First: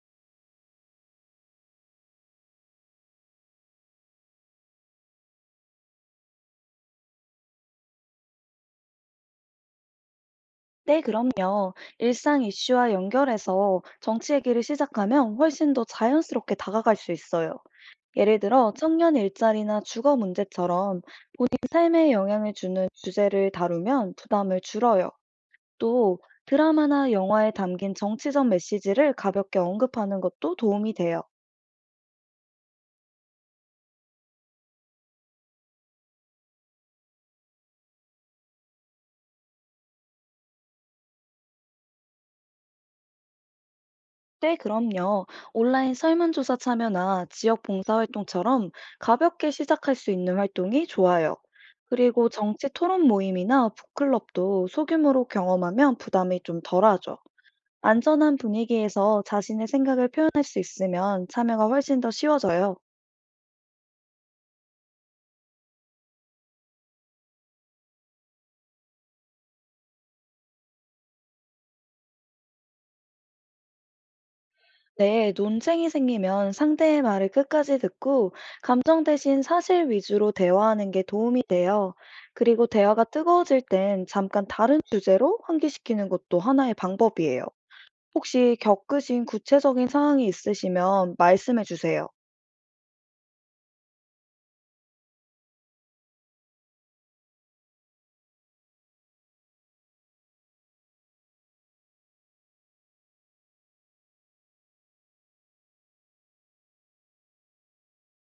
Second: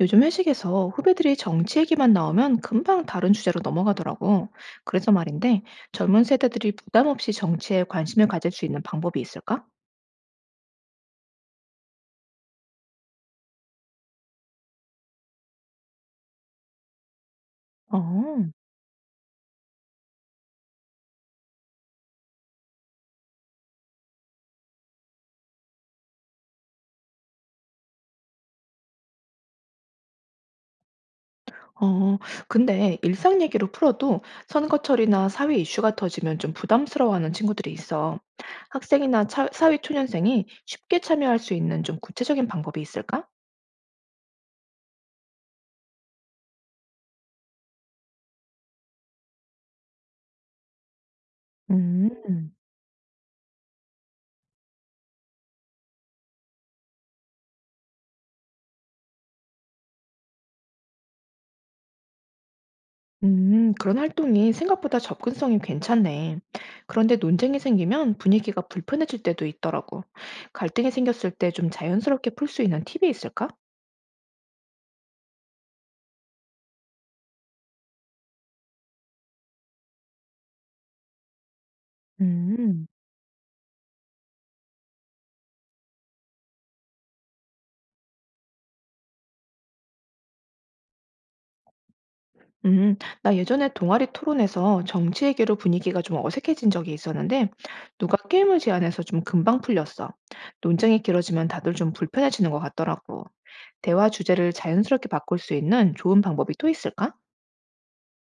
요즘 회식에서 후배들이 정치 얘기만 나오면 금방 다른 주제로 넘어가더라고. 그래서 말인데, 젊은 세대들이 부담 없이 정치에 관심을 가질 수 있는 방법이 있을까? 네, 그럼요. 일상 이슈와 연결해서 정치 얘기를 시작하면 훨씬 더 자연스럽게 다가갈 수 있어요. 예를 어, 들어, 청년 일자리나 주거 문제처럼 본인 삶에 영향을 주는 주제를 다루면 부담을 줄어요. 또 드라마나 영화에 담긴 정치적 메시지를 가볍게 언급하는 것도 도움이 돼요. 어, 근데 일상 얘기로 풀어도 선거철이나 사회 이슈가 터지면 좀 부담스러워하는 친구들이 있어. 학생이나 사회 초년생이 쉽게 참여할 수 있는 좀 구체적인 방법이 있을까? 네, 그럼요. 온라인 설문조사 참여나 지역 봉사활동처럼 가볍게 시작할 수 있는 활동이 좋아요. 그리고 음. 정치 토론 모임이나 북클럽도 소규모로 경험하면 부담이 좀 덜하죠. 안전한 분위기에서 자신의 생각을 표현할 수 있으면 참여가 훨씬 더 쉬워져요. 그런 활동이 생각보다 접근성이 괜찮네. 그런데 논쟁이 생기면 분위기가 불편해질 때도 있더라고. 갈등이 생겼을 때 좀 자연스럽게 풀 수 있는 팁이 있을까? 네, 논쟁이 생기면 상대의 말을 끝까지 듣고 감정 대신 사실 위주로 대화하는 게 도움이 돼요. 그리고 음, 대화가 뜨거워질 땐 잠깐 다른 주제로 환기시키는 것도 하나의 방법이에요. 혹시 겪으신 구체적인 상황이 있으시면 말씀해 주세요. 음, 나 예전에 동아리 토론에서 정치 얘기로 분위기가 좀 어색해진 적이 있었는데, 누가 게임을 제안해서 좀 금방 풀렸어. 논쟁이 길어지면 다들 좀 불편해지는 것 같더라고. 대화 주제를 자연스럽게 바꿀 수 있는 좋은 방법이 또 있을까?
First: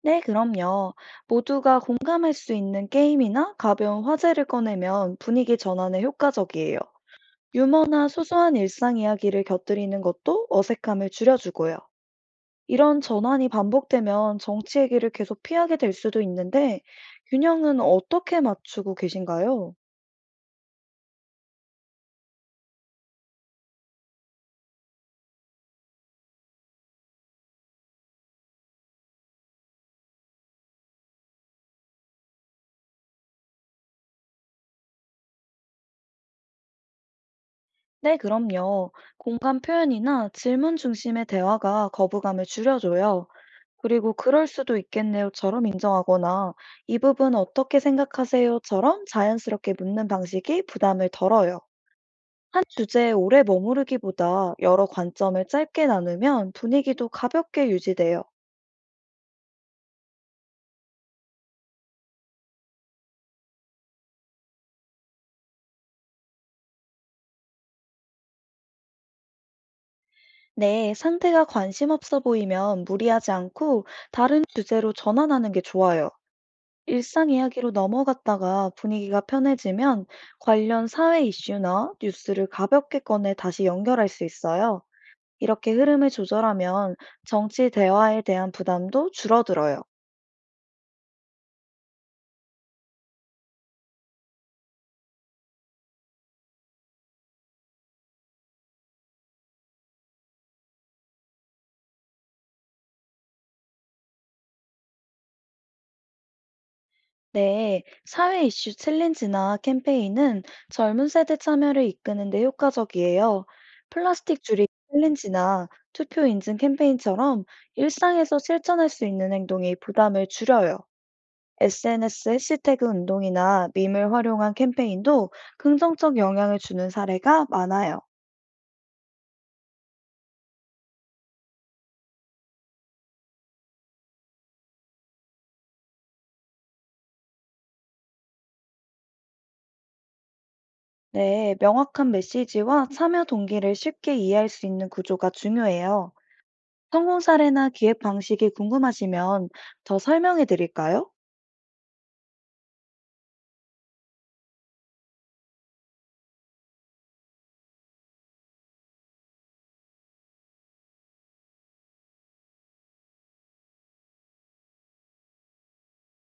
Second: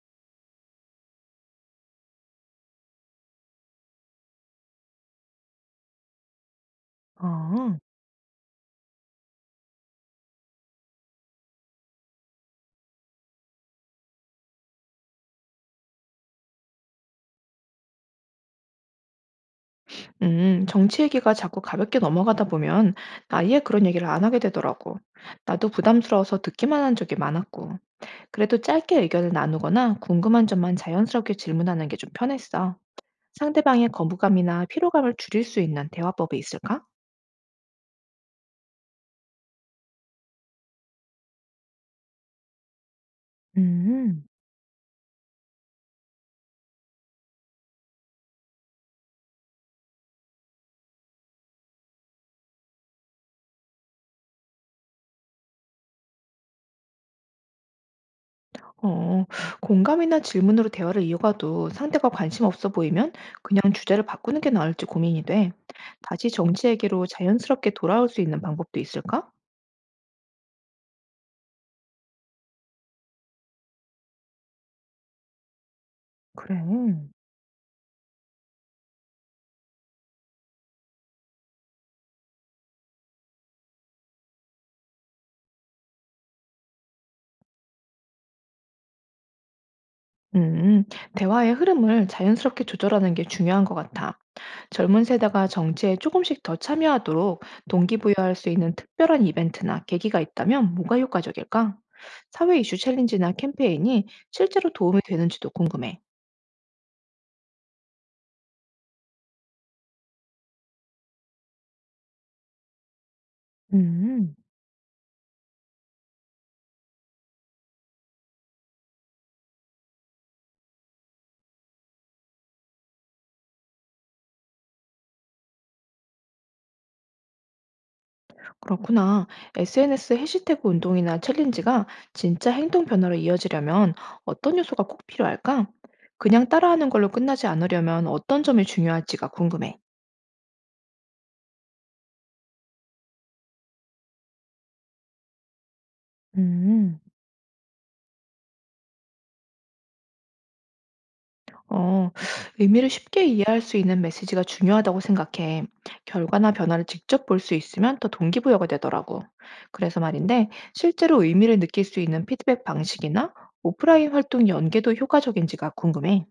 네, 그럼요. 모두가 공감할 수 있는 게임이나 가벼운 화제를 꺼내면 분위기 전환에 효과적이에요. 어. 유머나 소소한 일상 이야기를 곁들이는 것도 어색함을 줄여주고요. 이런 전환이 반복되면 정치 얘기를 계속 피하게 될 수도 있는데, 균형은 어떻게 맞추고 계신가요? 정치 얘기가 자꾸 가볍게 넘어가다 보면 아예 그런 얘기를 안 하게 되더라고. 나도 부담스러워서 듣기만 한 적이 많았고. 그래도 짧게 의견을 나누거나 궁금한 점만 자연스럽게 질문하는 게 좀 편했어. 상대방의 거부감이나 피로감을 줄일 수 있는 대화법이 있을까? 네, 그럼요. 공감 표현이나 질문 중심의 대화가 거부감을 줄여줘요. 그리고 음, 그럴 수도 있겠네요처럼 인정하거나 이 부분 어떻게 생각하세요처럼 자연스럽게 묻는 방식이 부담을 덜어요. 한 주제에 오래 머무르기보다 여러 관점을 짧게 나누면 분위기도 가볍게 유지돼요. 어, 공감이나 질문으로 대화를 이어가도 상대가 관심 없어 보이면 그냥 주제를 바꾸는 게 나을지 고민이 돼. 다시 정치 얘기로 자연스럽게 돌아올 수 있는 방법도 있을까? 네, 상대가 관심 없어 보이면 무리하지 않고 다른 주제로 전환하는 게 좋아요. 그래. 일상 이야기로 넘어갔다가 분위기가 편해지면 관련 사회 이슈나 뉴스를 가볍게 꺼내 다시 연결할 수 있어요. 이렇게 흐름을 조절하면 정치 대화에 대한 부담도 줄어들어요. 음, 대화의 흐름을 자연스럽게 조절하는 게 중요한 것 같아. 젊은 세대가 정치에 조금씩 더 참여하도록 동기부여할 수 있는 특별한 이벤트나 계기가 있다면 뭐가 효과적일까? 사회 이슈 챌린지나 캠페인이 실제로 도움이 되는지도 궁금해. 네, 사회 이슈 챌린지나 캠페인은 젊은 세대 참여를 이끄는 데 효과적이에요. 음, 플라스틱 줄이기 챌린지나 투표 인증 캠페인처럼 일상에서 실천할 수 있는 행동이 부담을 줄여요. SNS 해시태그 운동이나 밈을 활용한 캠페인도 긍정적 영향을 주는 사례가 많아요. 그렇구나. SNS 해시태그 운동이나 챌린지가 진짜 행동 변화로 이어지려면 어떤 요소가 꼭 필요할까? 그냥 따라하는 걸로 끝나지 않으려면 어떤 점이 중요할지가 궁금해. 네, 명확한 메시지와 참여 동기를 쉽게 이해할 수 있는 구조가 중요해요. 음. 성공 사례나 기획 방식이 궁금하시면 더 설명해 드릴까요? 어, 의미를 쉽게 이해할 수 있는 메시지가 중요하다고 생각해. 결과나 변화를 직접 볼 수 있으면 더 동기부여가 되더라고. 그래서 말인데, 실제로 의미를 느낄 수 있는 피드백 방식이나 오프라인 활동 연계도 효과적인지가 궁금해.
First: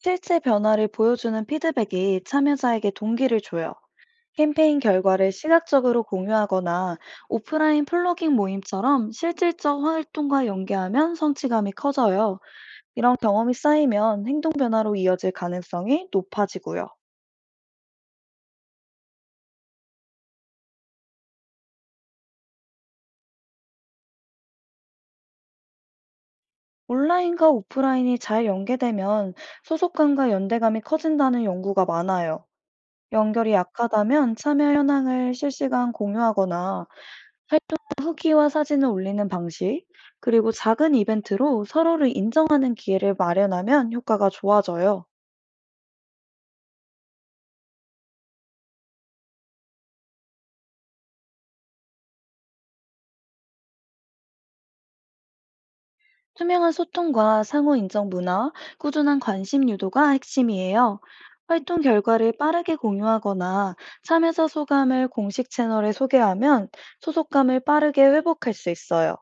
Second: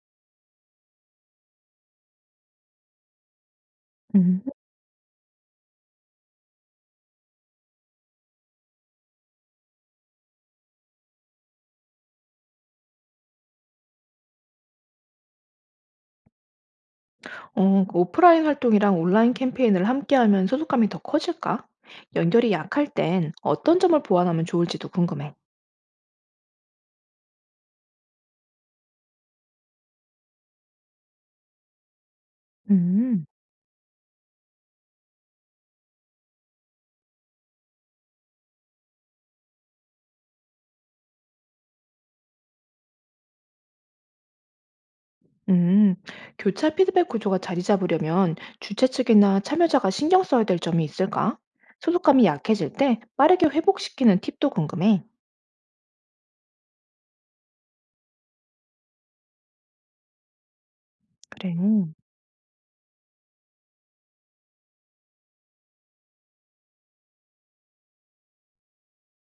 실제 변화를 보여주는 피드백이 참여자에게 동기를 줘요. 음. 캠페인 결과를 시각적으로 공유하거나 오프라인 플로깅 모임처럼 실질적 활동과 연계하면 성취감이 커져요. 이런 경험이 쌓이면 행동 변화로 이어질 가능성이 높아지고요. 그 오프라인 활동이랑 온라인 캠페인을 함께하면 소속감이 더 커질까? 연결이 약할 땐 어떤 점을 보완하면 좋을지도 궁금해. 온라인과 오프라인이 잘 연계되면 소속감과 연대감이 커진다는 연구가 많아요. 음. 연결이 약하다면 참여 현황을 실시간 공유하거나 활동 후기와 사진을 올리는 방식, 그리고 작은 이벤트로 서로를 인정하는 기회를 마련하면 효과가 좋아져요. 음, 교차 피드백 구조가 자리 잡으려면 주최 측이나 참여자가 신경 써야 될 점이 있을까? 소속감이 약해질 때 빠르게 회복시키는 팁도 궁금해. 투명한 소통과 상호 인정 문화, 꾸준한 관심 유도가 핵심이에요. 그래. 활동 결과를 빠르게 공유하거나 참여자 소감을 공식 채널에 소개하면 소속감을 빠르게 회복할 수 있어요.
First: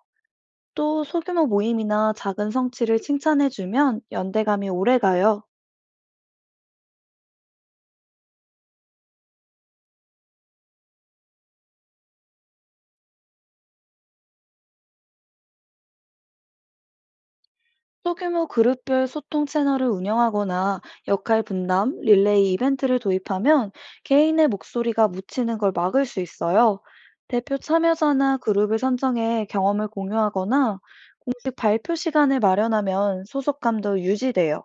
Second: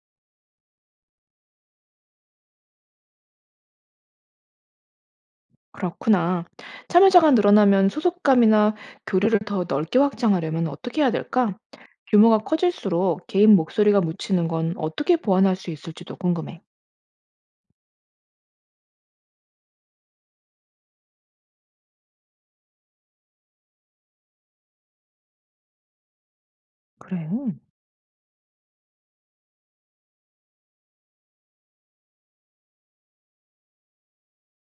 또 소규모 모임이나 작은 성취를 칭찬해주면 연대감이 오래 가요. 그렇구나. 참여자가 늘어나면 소속감이나 교류를 더 넓게 확장하려면 어떻게 해야 될까? 규모가 커질수록 개인 목소리가 묻히는 건 어떻게 보완할 수 있을지도 궁금해. 소규모 그룹별 소통 채널을 운영하거나 역할 분담, 릴레이 이벤트를 도입하면 개인의 목소리가 묻히는 걸 막을 수 있어요. 그래. 대표 참여자나 그룹을 선정해 경험을 공유하거나 공식 발표 시간을 마련하면 소속감도 유지돼요.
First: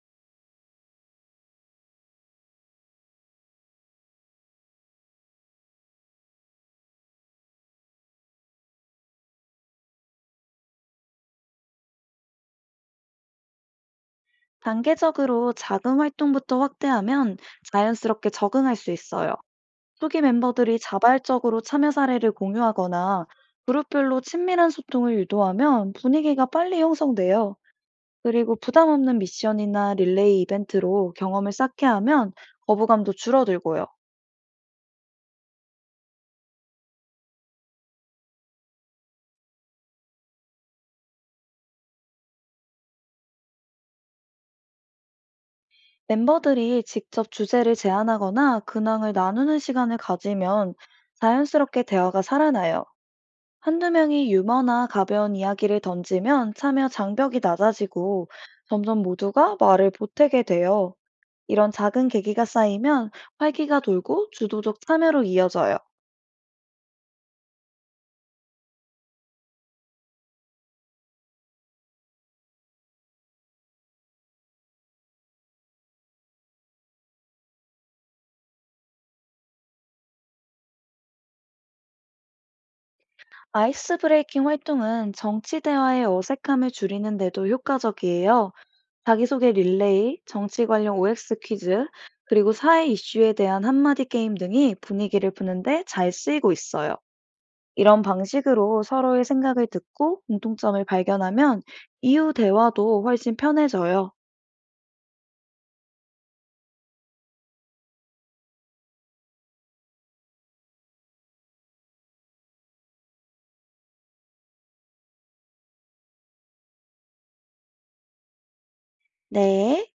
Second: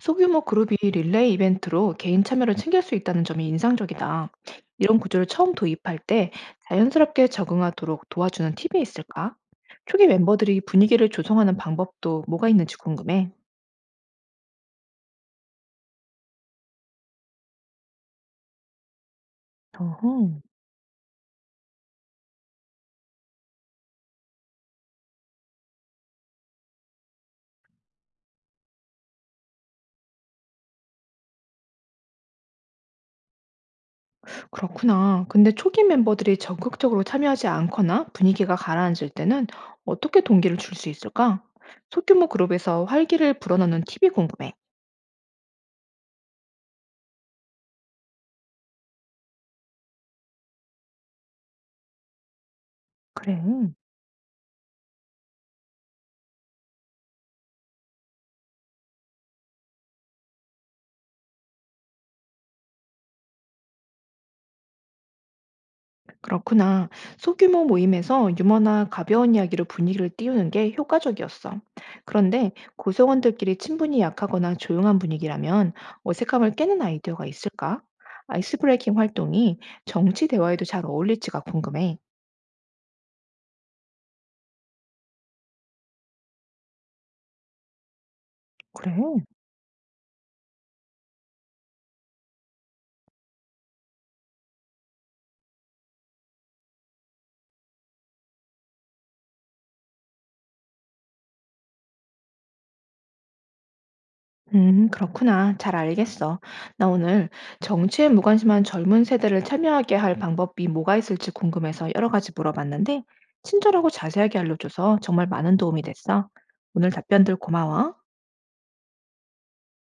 소규모 그룹이 릴레이 이벤트로 개인 참여를 챙길 수 있다는 점이 인상적이다. 이런 구조를 처음 도입할 때 자연스럽게 적응하도록 도와주는 팁이 있을까? 초기 멤버들이 분위기를 조성하는 방법도 뭐가 있는지 궁금해. 단계적으로 작은 활동부터 확대하면 자연스럽게 적응할 수 있어요. 어허, 초기 멤버들이 자발적으로 참여 사례를 공유하거나 그룹별로 친밀한 소통을 유도하면 분위기가 빨리 형성돼요. 그리고 부담 없는 미션이나 릴레이 이벤트로 경험을 쌓게 하면 거부감도 줄어들고요. 그렇구나. 근데 초기 멤버들이 적극적으로 참여하지 않거나 분위기가 가라앉을 때는 어떻게 동기를 줄 수 있을까? 소규모 그룹에서 활기를 불어넣는 팁이 궁금해. 멤버들이 직접 주제를 제안하거나 근황을 나누는 시간을 가지면 자연스럽게 대화가 살아나요. 그래. 한두 명이 유머나 가벼운 이야기를 던지면 참여 장벽이 낮아지고 점점 모두가 말을 보태게 돼요. 이런 작은 계기가 쌓이면 활기가 돌고 주도적 참여로 이어져요. 그렇구나. 소규모 모임에서 유머나 가벼운 이야기로 분위기를 띄우는 게 효과적이었어. 그런데 구성원들끼리 친분이 약하거나 조용한 분위기라면 어색함을 깨는 아이디어가 있을까? 아이스 브레이킹 활동이 정치 대화에도 잘 어울릴지가 궁금해. 아이스 브레이킹 활동은 정치 대화의 어색함을 줄이는데도 효과적이에요. 그래? 자기소개 릴레이, 정치 관련 OX 퀴즈, 그리고 사회 이슈에 대한 한마디 게임 등이 분위기를 푸는데 잘 쓰이고 있어요. 이런 방식으로 서로의 생각을 듣고 공통점을 발견하면 이후 대화도 훨씬 편해져요. 그렇구나. 잘 알겠어. 나 오늘 정치에 무관심한 젊은 세대를 참여하게 할 방법이 뭐가 있을지 궁금해서 여러 가지 물어봤는데, 친절하고 자세하게 알려줘서 정말 많은 도움이 됐어. 오늘 답변들 고마워. 네.